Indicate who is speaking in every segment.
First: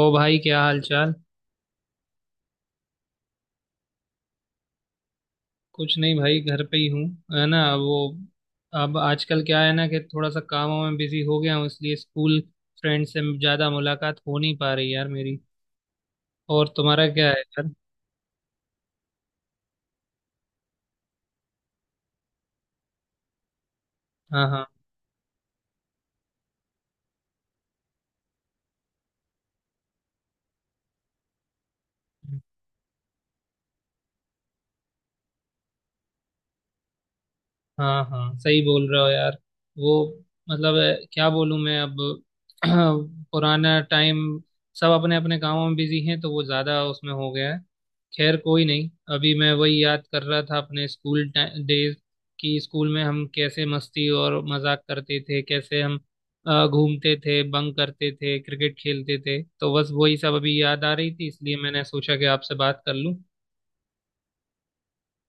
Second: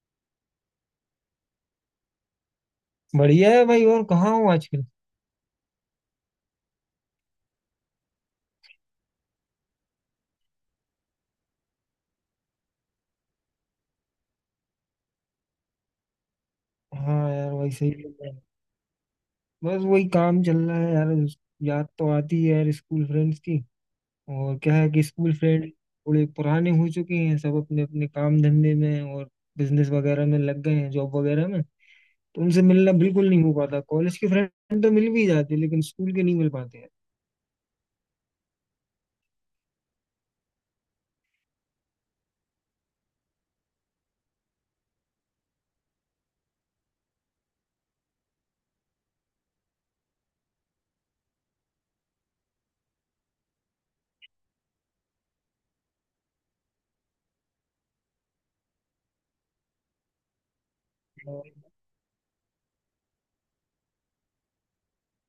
Speaker 1: ओ भाई, क्या हाल चाल।
Speaker 2: बढ़िया है भाई। और कहाँ हो आजकल?
Speaker 1: कुछ नहीं भाई, घर पे ही हूँ। है ना वो। अब आजकल क्या है ना कि थोड़ा सा कामों में बिजी हो गया हूँ, इसलिए स्कूल फ्रेंड से ज़्यादा मुलाकात हो नहीं पा रही यार मेरी। और तुम्हारा क्या
Speaker 2: हाँ
Speaker 1: है
Speaker 2: यार
Speaker 1: यार।
Speaker 2: भाई, सही है, चल रहा है। बस वही काम चल रहा है यार। याद तो आती है यार, स्कूल फ्रेंड्स की।
Speaker 1: हाँ
Speaker 2: और
Speaker 1: हाँ,
Speaker 2: क्या है कि स्कूल फ्रेंड थोड़े पुराने हो चुके हैं, सब अपने अपने काम धंधे में और बिजनेस वगैरह में लग गए हैं, जॉब वगैरह में। तो उनसे मिलना बिल्कुल नहीं हो पाता। कॉलेज के फ्रेंड तो मिल भी जाते, लेकिन स्कूल के नहीं मिल पाते
Speaker 1: हाँ हाँ, सही बोल रहे हो यार। वो मतलब क्या बोलूँ मैं अब। पुराना टाइम। सब अपने अपने कामों में बिजी हैं, तो वो ज़्यादा उसमें हो गया है। खैर, कोई नहीं। अभी मैं वही याद कर रहा था, अपने स्कूल डेज। कि स्कूल में हम कैसे मस्ती और मजाक करते थे, कैसे हम घूमते थे, बंक करते थे, क्रिकेट खेलते थे। तो बस वही सब अभी याद आ रही थी, इसलिए
Speaker 2: यार।
Speaker 1: मैंने सोचा कि आपसे बात कर लूँ।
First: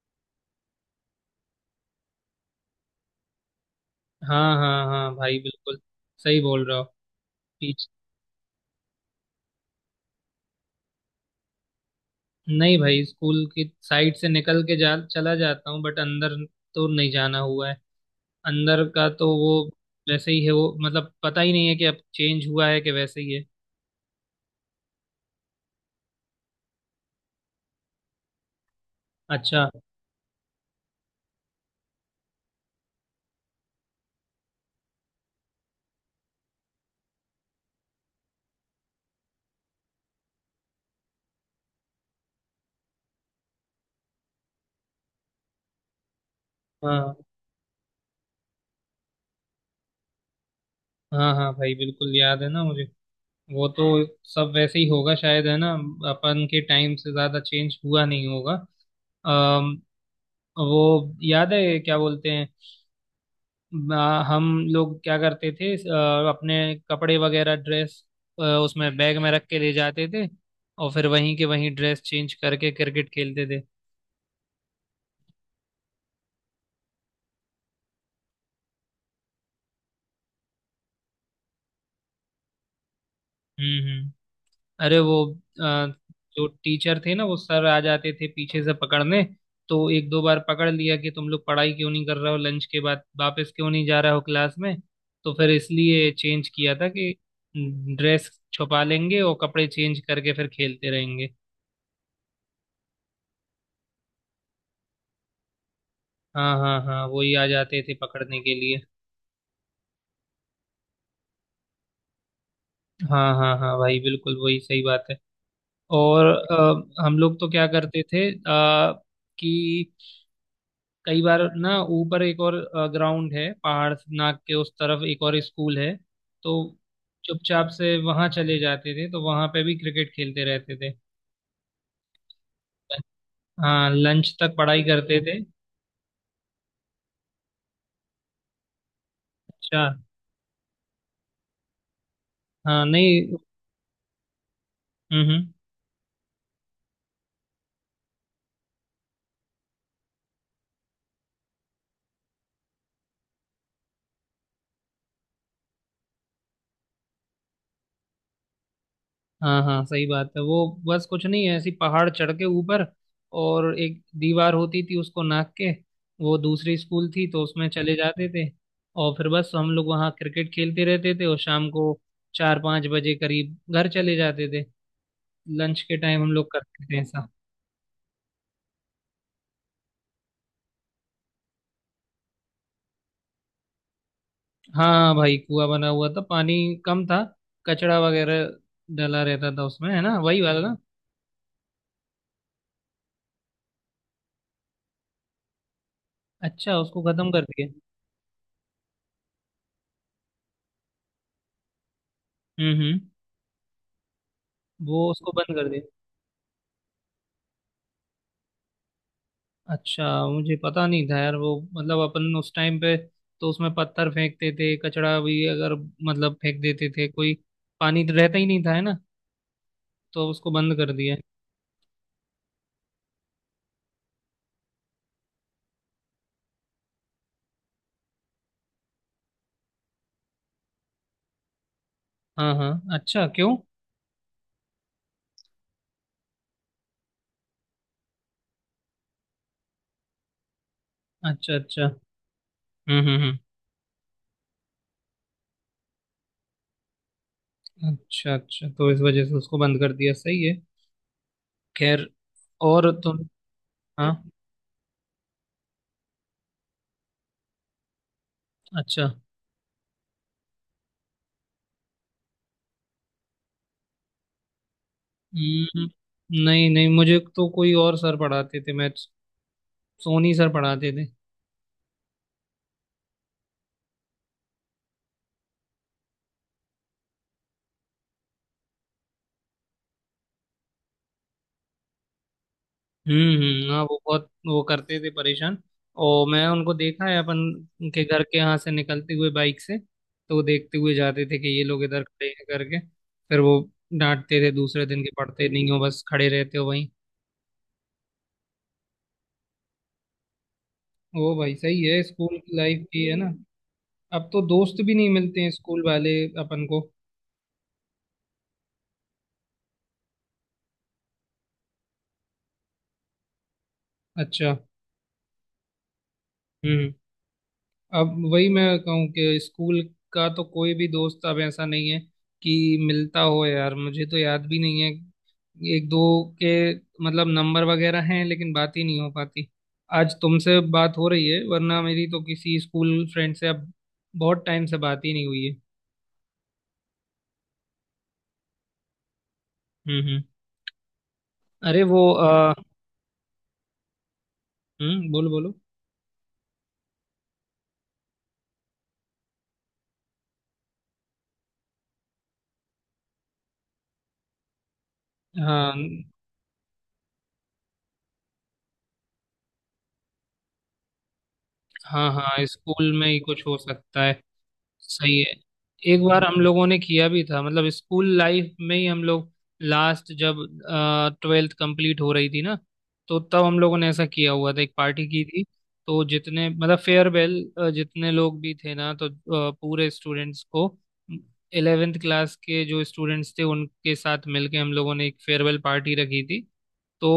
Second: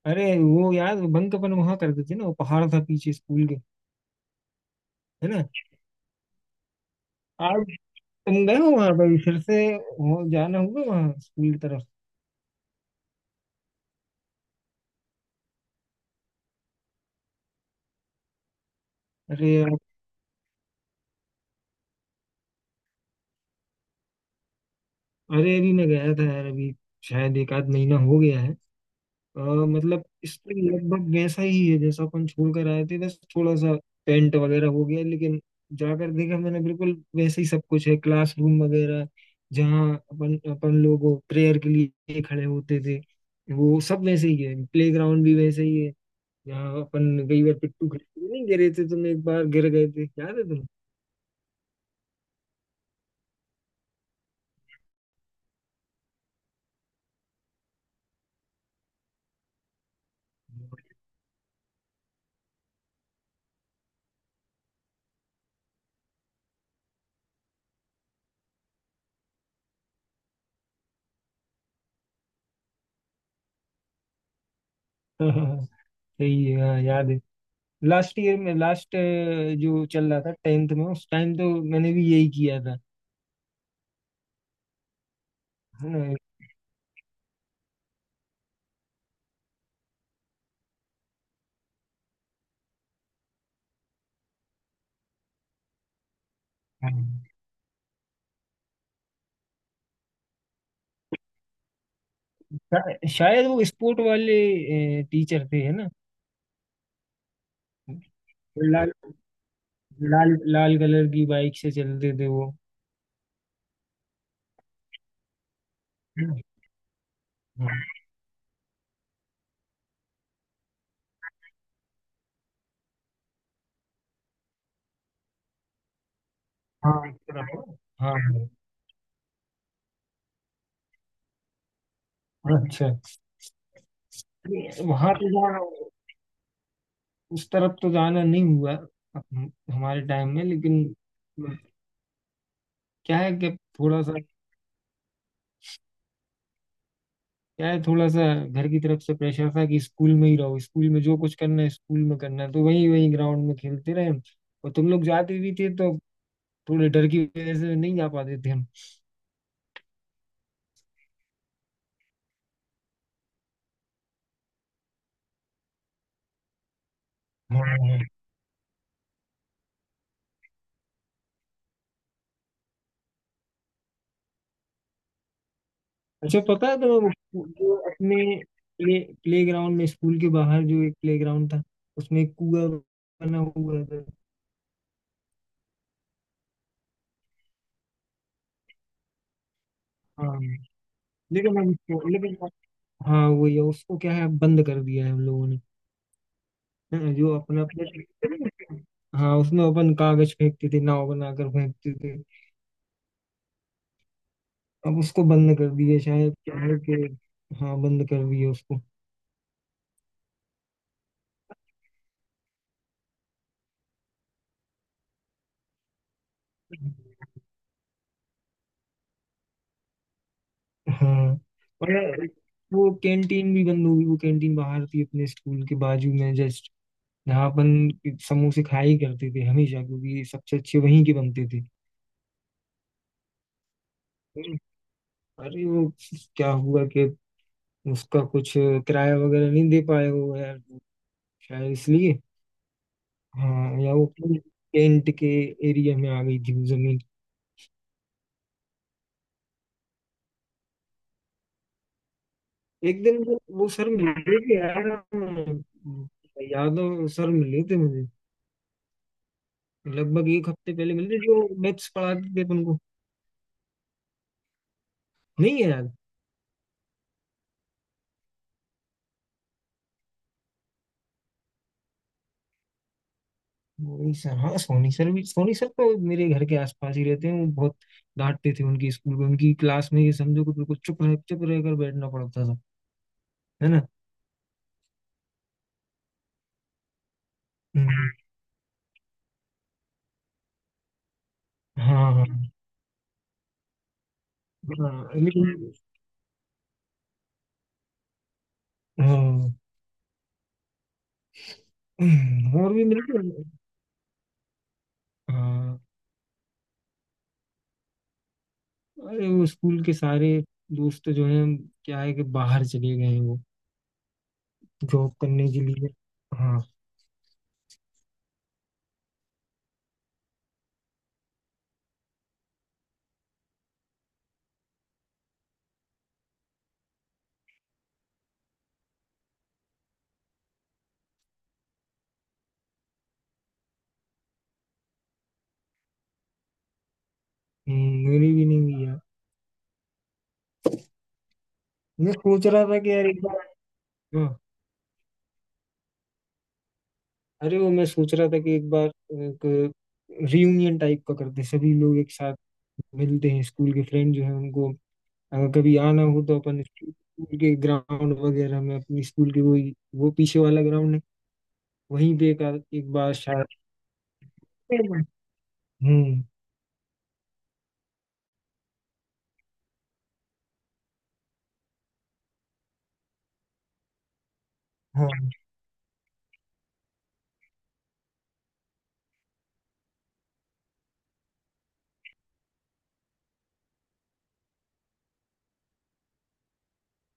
Speaker 2: अरे वो यार, बंक अपन वहां करते थे ना, वो पहाड़ था पीछे स्कूल के,
Speaker 1: हाँ हाँ हाँ
Speaker 2: है
Speaker 1: भाई,
Speaker 2: ना?
Speaker 1: बिल्कुल सही बोल रहे हो।
Speaker 2: आज तुम गए हो वहां पर फिर से? हो जाना होगा वहां स्कूल की तरफ।
Speaker 1: नहीं भाई, स्कूल की साइड से निकल के जा चला जाता हूँ, बट अंदर तो नहीं जाना हुआ है। अंदर का तो वो
Speaker 2: अरे यार।
Speaker 1: वैसे ही है वो, मतलब पता ही नहीं है कि अब चेंज हुआ है कि वैसे ही है।
Speaker 2: अरे अभी मैं गया था यार, अभी शायद एक आध महीना हो गया है।
Speaker 1: अच्छा।
Speaker 2: मतलब स्कूल लगभग वैसा ही है जैसा अपन छोड़ कर आए थे, बस थोड़ा सा पेंट वगैरह हो गया। लेकिन जाकर देखा मैंने, बिल्कुल वैसे ही सब कुछ है, क्लासरूम वगैरह, जहाँ अपन अपन लोग प्रेयर के लिए खड़े होते थे, वो सब वैसे ही है। प्ले ग्राउंड भी वैसे ही है, जहाँ
Speaker 1: हाँ
Speaker 2: अपन कई बार पिट्टू खेलते नहीं गिरे थे, तुम एक बार गिर गए थे, याद है?
Speaker 1: हाँ हाँ भाई, बिल्कुल याद है ना मुझे। वो तो सब वैसे ही होगा शायद, है ना। अपन के टाइम से ज़्यादा चेंज हुआ नहीं होगा। अम,
Speaker 2: तुम
Speaker 1: वो याद है क्या बोलते हैं, हम लोग क्या करते थे, अपने कपड़े वगैरह, ड्रेस उसमें बैग में रख के ले जाते थे, और फिर वहीं के वहीं ड्रेस चेंज करके क्रिकेट खेलते थे।
Speaker 2: सही है, हाँ याद है। लास्ट ईयर में, लास्ट जो चल रहा था टेंथ में, उस टाइम तो मैंने भी यही किया था,
Speaker 1: हम्म। अरे वो आ,
Speaker 2: है ना?
Speaker 1: जो टीचर थे ना, वो सर आ जाते थे पीछे से पकड़ने। तो एक दो बार पकड़ लिया कि तुम लोग पढ़ाई क्यों नहीं कर रहे हो, लंच के बाद वापस क्यों नहीं जा रहे हो क्लास में। तो फिर इसलिए चेंज किया था कि ड्रेस छुपा लेंगे और कपड़े चेंज करके फिर खेलते रहेंगे।
Speaker 2: शायद वो स्पोर्ट वाले टीचर थे, है ना?
Speaker 1: हाँ हाँ हाँ, वही आ जाते थे पकड़ने के लिए।
Speaker 2: लाल लाल लाल कलर की बाइक से चलते थे वो।
Speaker 1: हाँ हाँ हाँ भाई बिल्कुल, वही सही बात है। और
Speaker 2: हाँ,
Speaker 1: हम लोग तो क्या करते थे, कि कई बार ना ऊपर एक और ग्राउंड है, पहाड़ से नाक के उस तरफ एक और स्कूल है। तो
Speaker 2: हाँ, इस तरफ।
Speaker 1: चुपचाप से वहां
Speaker 2: हाँ।
Speaker 1: चले जाते थे, तो वहां पे भी क्रिकेट खेलते रहते थे।
Speaker 2: अच्छा,
Speaker 1: हाँ, लंच तक पढ़ाई
Speaker 2: वहां
Speaker 1: करते
Speaker 2: तो
Speaker 1: थे।
Speaker 2: जाना, उस तरफ तो जाना नहीं हुआ
Speaker 1: अच्छा।
Speaker 2: हमारे टाइम में। लेकिन
Speaker 1: हाँ
Speaker 2: क्या है
Speaker 1: नहीं।
Speaker 2: कि थोड़ा सा
Speaker 1: हम्म।
Speaker 2: यार, थोड़ा सा घर की तरफ से प्रेशर था कि स्कूल में ही रहो, स्कूल में जो कुछ करना है स्कूल में करना है, तो वही वही ग्राउंड में खेलते रहे हम। और तुम लोग जाते भी थे तो थोड़े डर की वजह से नहीं जा पाते थे हम।
Speaker 1: हाँ हाँ, सही बात है। वो बस कुछ नहीं है, ऐसी पहाड़ चढ़ के ऊपर, और एक दीवार होती थी, उसको नाप के वो दूसरी स्कूल थी, तो उसमें चले
Speaker 2: हाँ।
Speaker 1: जाते थे। और फिर बस हम लोग वहाँ क्रिकेट खेलते रहते थे, और शाम को 4-5 बजे करीब घर चले जाते थे। लंच के टाइम हम
Speaker 2: अच्छा,
Speaker 1: लोग
Speaker 2: पता है
Speaker 1: करते थे
Speaker 2: तो
Speaker 1: ऐसा।
Speaker 2: जो अपने प्ले प्ले ग्राउंड में, स्कूल के बाहर जो एक प्ले ग्राउंड था, उसमें एक कुआ बना हुआ था।
Speaker 1: हाँ भाई, कुआं बना हुआ था, पानी कम था, कचड़ा वगैरह डला रहता था उसमें, है ना,
Speaker 2: हाँ,
Speaker 1: वही वाला ना।
Speaker 2: लेकिन हम उसको, लेकिन हाँ, वही है। उसको क्या है, बंद कर दिया है हम लोगों ने।
Speaker 1: अच्छा, उसको खत्म
Speaker 2: जो
Speaker 1: कर
Speaker 2: अपना
Speaker 1: दिया।
Speaker 2: अपने, हाँ उसमें अपन कागज फेंकते थे, नाव बनाकर फेंकते थे।
Speaker 1: हम्म।
Speaker 2: अब
Speaker 1: वो
Speaker 2: उसको
Speaker 1: उसको बंद
Speaker 2: बंद
Speaker 1: कर
Speaker 2: कर
Speaker 1: दिया।
Speaker 2: दिए शायद, क्या है कि, हाँ बंद कर दिए उसको।
Speaker 1: अच्छा, मुझे पता नहीं था यार वो। मतलब अपन उस टाइम पे तो उसमें पत्थर फेंकते थे, कचड़ा भी अगर मतलब फेंक देते थे कोई। पानी तो रहता ही नहीं था, है ना, तो उसको बंद कर दिया।
Speaker 2: हाँ। और वो कैंटीन भी बंद हो गई। वो कैंटीन बाहर थी अपने स्कूल के बाजू में, जस्ट जहाँ अपन समोसे खाया ही करते थे हमेशा, क्योंकि सबसे अच्छे वहीं के बनते थे।
Speaker 1: हाँ हाँ। अच्छा क्यों।
Speaker 2: अरे वो, क्या हुआ कि उसका कुछ किराया वगैरह नहीं दे पाए वो यार,
Speaker 1: अच्छा
Speaker 2: शायद
Speaker 1: अच्छा।
Speaker 2: इसलिए।
Speaker 1: हम्म।
Speaker 2: हाँ, या वो पूरी टेंट के एरिया में आ गई थी वो जमीन।
Speaker 1: अच्छा अच्छा, तो इस वजह से उसको बंद कर दिया। सही है। खैर, और
Speaker 2: एक दिन
Speaker 1: तुम।
Speaker 2: वो सर
Speaker 1: हाँ।
Speaker 2: मिले थे यार। यादव सर मिले थे मुझे,
Speaker 1: अच्छा।
Speaker 2: लगभग एक हफ्ते पहले मिले थे, जो मैथ्स पढ़ाते थे अपन को। नहीं
Speaker 1: हम्म
Speaker 2: है याद?
Speaker 1: हम्म। नहीं नहीं, मुझे तो कोई और सर पढ़ाते थे मैथ्स। सोनी सर पढ़ाते थे।
Speaker 2: वही सर, हाँ, सोनी सर भी। सोनी सर तो मेरे घर के आसपास ही रहते हैं। वो बहुत डांटते थे। उनके स्कूल में, उनकी क्लास में ये समझो कि बिल्कुल चुप रहकर बैठना पड़ता था, है
Speaker 1: हाँ
Speaker 2: ना?
Speaker 1: वो बहुत वो करते थे परेशान। और मैं उनको देखा है, अपन के
Speaker 2: हम्म,
Speaker 1: घर के यहाँ से निकलते हुए बाइक से, तो वो देखते हुए जाते थे कि ये लोग इधर
Speaker 2: हाँ हाँ
Speaker 1: खड़े हैं करके। फिर वो डांटते थे दूसरे दिन
Speaker 2: हाँ,
Speaker 1: के, पढ़ते नहीं
Speaker 2: लेकिन।
Speaker 1: हो बस खड़े रहते हो वहीं।
Speaker 2: हाँ,
Speaker 1: वो भाई, सही है स्कूल की
Speaker 2: और
Speaker 1: लाइफ
Speaker 2: भी
Speaker 1: की, है
Speaker 2: मिलते
Speaker 1: ना।
Speaker 2: हैं।
Speaker 1: अब तो दोस्त भी नहीं मिलते हैं
Speaker 2: हाँ,
Speaker 1: स्कूल वाले अपन को।
Speaker 2: अरे वो स्कूल के सारे दोस्त तो जो हैं, क्या है कि बाहर चले गए हैं वो,
Speaker 1: अच्छा।
Speaker 2: जॉब करने के लिए। हाँ।
Speaker 1: हम्म। अब वही मैं कहूँ कि स्कूल का तो कोई भी दोस्त अब ऐसा नहीं है कि मिलता हो यार। मुझे तो याद भी नहीं है। एक दो के मतलब नंबर वगैरह हैं, लेकिन बात ही नहीं हो पाती। आज तुमसे बात हो रही है, वरना मेरी तो किसी स्कूल फ्रेंड से अब बहुत टाइम से बात ही नहीं हुई है।
Speaker 2: मेरी भी नहीं हुई यार।
Speaker 1: हम्म। अरे वो
Speaker 2: मैं सोच रहा था कि यार एक बार, हाँ,
Speaker 1: हम्म, बोलो बोलो।
Speaker 2: अरे वो मैं सोच रहा था कि एक बार एक रियूनियन टाइप का करते हैं। सभी लोग एक साथ मिलते हैं, स्कूल के फ्रेंड जो है उनको, अगर कभी आना
Speaker 1: हाँ
Speaker 2: हो तो अपन स्कूल के ग्राउंड वगैरह में, अपनी स्कूल के वही, वो पीछे वाला ग्राउंड है,
Speaker 1: हाँ
Speaker 2: वहीं पे
Speaker 1: हाँ,
Speaker 2: एक,
Speaker 1: स्कूल
Speaker 2: एक
Speaker 1: में
Speaker 2: बार
Speaker 1: ही कुछ
Speaker 2: शायद।
Speaker 1: हो सकता है। सही है। एक
Speaker 2: हम्म।
Speaker 1: बार हम लोगों ने किया भी था, मतलब स्कूल लाइफ में ही हम लोग, लास्ट जब ट्वेल्थ कंप्लीट हो रही थी ना, तो तब हम लोगों ने ऐसा किया हुआ था, एक पार्टी
Speaker 2: हाँ
Speaker 1: की थी। तो जितने मतलब फेयरवेल, जितने लोग भी थे ना, तो पूरे स्टूडेंट्स को, इलेवेंथ क्लास के जो स्टूडेंट्स थे उनके साथ मिलके हम लोगों ने एक फेयरवेल पार्टी रखी थी। तो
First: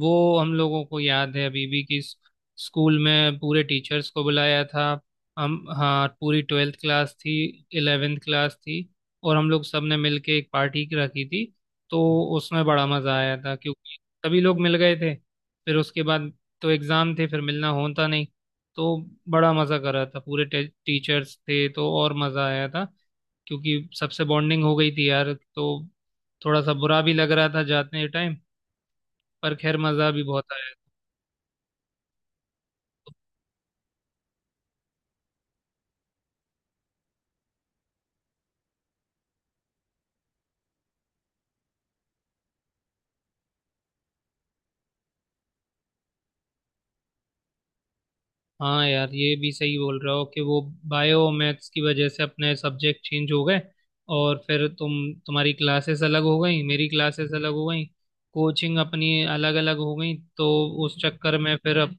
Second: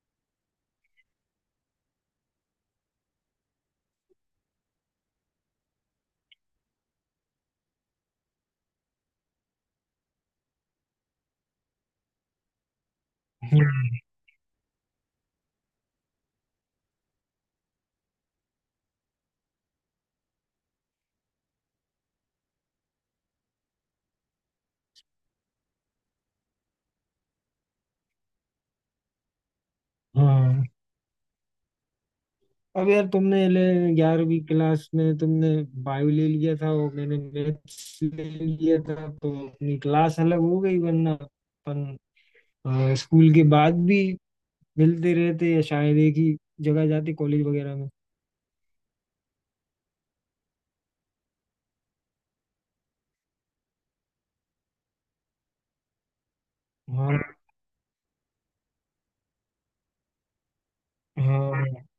Speaker 1: वो हम लोगों को याद है अभी भी कि स्कूल में पूरे टीचर्स को बुलाया था। हम, हाँ पूरी ट्वेल्थ क्लास थी, इलेवेंथ क्लास थी, और हम लोग सब ने मिल के एक पार्टी रखी थी। तो उसमें बड़ा मज़ा आया था,
Speaker 2: हाँ
Speaker 1: क्योंकि सभी लोग मिल गए थे। फिर उसके बाद तो एग्ज़ाम थे, फिर मिलना होता नहीं। तो बड़ा मज़ा करा था, पूरे टीचर्स थे तो और मज़ा आया था, क्योंकि सबसे बॉन्डिंग हो गई थी यार। तो थोड़ा सा बुरा भी लग रहा था जाते टाइम, पर खैर, मज़ा भी बहुत
Speaker 2: हाँ।
Speaker 1: आया।
Speaker 2: अब यार, तुमने ले, 11वीं क्लास में तुमने बायो ले लिया था और मैंने मैथ्स ले लिया था, तो अपनी क्लास अलग हो गई, वरना अपन स्कूल के बाद भी मिलते रहते, या शायद एक ही जगह जाते, कॉलेज वगैरह में।
Speaker 1: हाँ यार, ये भी सही बोल रहे हो कि वो बायो मैथ्स की वजह से अपने सब्जेक्ट चेंज हो गए, और फिर तुम, तुम्हारी क्लासेस अलग हो गई, मेरी
Speaker 2: हाँ।
Speaker 1: क्लासेस अलग हो गई, कोचिंग अपनी अलग अलग हो गई। तो उस चक्कर में फिर
Speaker 2: हाँ।
Speaker 1: अब,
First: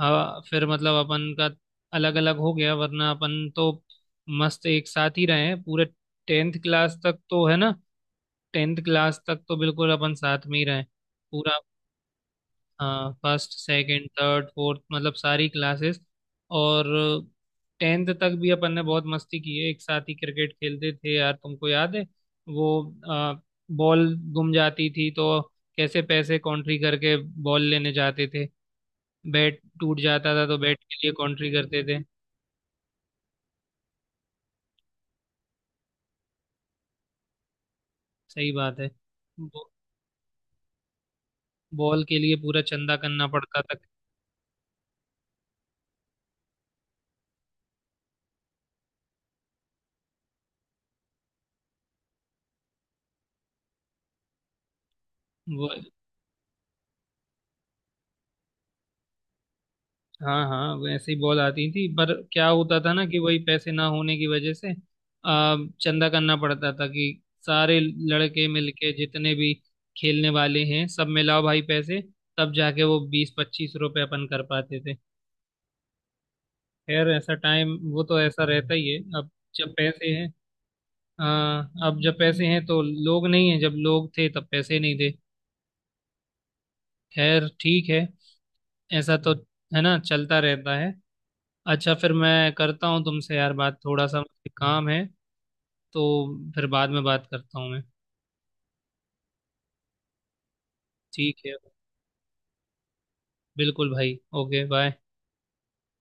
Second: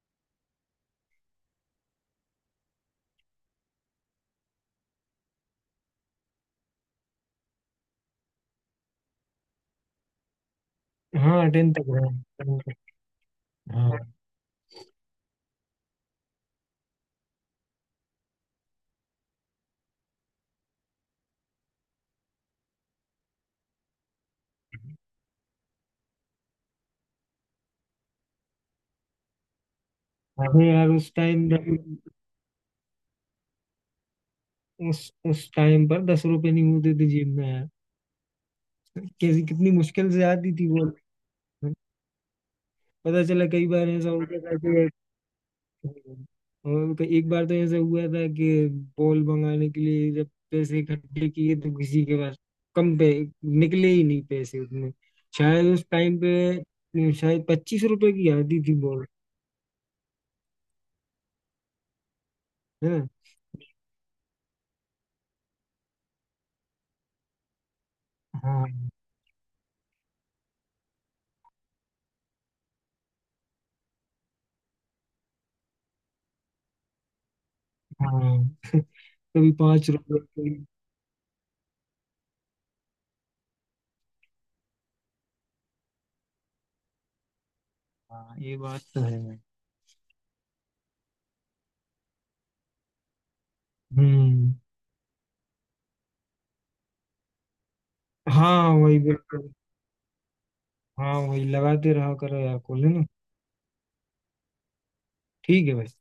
Speaker 1: हाँ फिर मतलब अपन का अलग अलग हो गया, वरना अपन तो मस्त एक साथ ही रहे हैं पूरे टेंथ क्लास तक, तो है ना। टेंथ क्लास तक तो बिल्कुल अपन साथ में ही रहे
Speaker 2: हाँ
Speaker 1: पूरा।
Speaker 2: टेंथ तक रहा, tenth तक,
Speaker 1: हाँ, फर्स्ट
Speaker 2: हाँ।
Speaker 1: सेकंड थर्ड फोर्थ, मतलब सारी क्लासेस। और टेंथ तक भी अपन ने बहुत मस्ती की है, एक साथ ही क्रिकेट खेलते थे यार, तुमको याद है वो? आ, बॉल गुम जाती थी तो कैसे पैसे कॉन्ट्री करके बॉल लेने जाते थे। बैट टूट जाता था तो
Speaker 2: अरे
Speaker 1: बैट
Speaker 2: यार
Speaker 1: के लिए
Speaker 2: उस टाइम,
Speaker 1: कॉन्ट्री करते थे।
Speaker 2: उस टाइम पर 10 रुपए नहीं होते थे जेब में यार।
Speaker 1: सही बात है।
Speaker 2: कैसी
Speaker 1: बॉ-
Speaker 2: कितनी मुश्किल से आती थी वो।
Speaker 1: बॉल के लिए पूरा चंदा
Speaker 2: पता
Speaker 1: करना
Speaker 2: चला,
Speaker 1: पड़ता
Speaker 2: कई
Speaker 1: था
Speaker 2: बार ऐसा होता था कि, और तो एक बार तो ऐसा हुआ था कि बॉल मंगाने के लिए जब पैसे इकट्ठे किए तो किसी के पास कम पे निकले ही नहीं पैसे उतने। शायद
Speaker 1: वो।
Speaker 2: उस टाइम पे, शायद 25 रुपए की आती थी बॉल,
Speaker 1: हाँ हाँ, वैसे ही बॉल आती थी, पर क्या होता
Speaker 2: है
Speaker 1: था ना
Speaker 2: ना?
Speaker 1: कि वही पैसे ना होने की वजह से चंदा करना पड़ता था कि सारे लड़के
Speaker 2: हाँ
Speaker 1: मिलके, जितने भी खेलने वाले हैं, सब मिलाओ भाई पैसे। तब जाके वो 20-25 रुपए अपन कर पाते थे। खैर, ऐसा टाइम वो तो ऐसा
Speaker 2: हाँ,
Speaker 1: रहता ही है। अब
Speaker 2: कभी
Speaker 1: जब
Speaker 2: पांच
Speaker 1: पैसे
Speaker 2: रुपए
Speaker 1: हैं,
Speaker 2: कभी-
Speaker 1: हाँ अब जब पैसे हैं तो लोग नहीं है, जब लोग थे तब पैसे नहीं थे। खैर ठीक है,
Speaker 2: हाँ ये बात तो
Speaker 1: ऐसा
Speaker 2: है।
Speaker 1: तो है ना, चलता रहता है। अच्छा, फिर मैं करता हूँ तुमसे यार बात, थोड़ा सा मुझे
Speaker 2: हम्म।
Speaker 1: काम है, तो फिर बाद में बात करता हूँ मैं।
Speaker 2: हाँ वही, बिल्कुल। हाँ
Speaker 1: ठीक
Speaker 2: वही
Speaker 1: है,
Speaker 2: लगाते रहा करो यार कॉल, है ना?
Speaker 1: बिल्कुल भाई, ओके बाय।
Speaker 2: ठीक है भाई।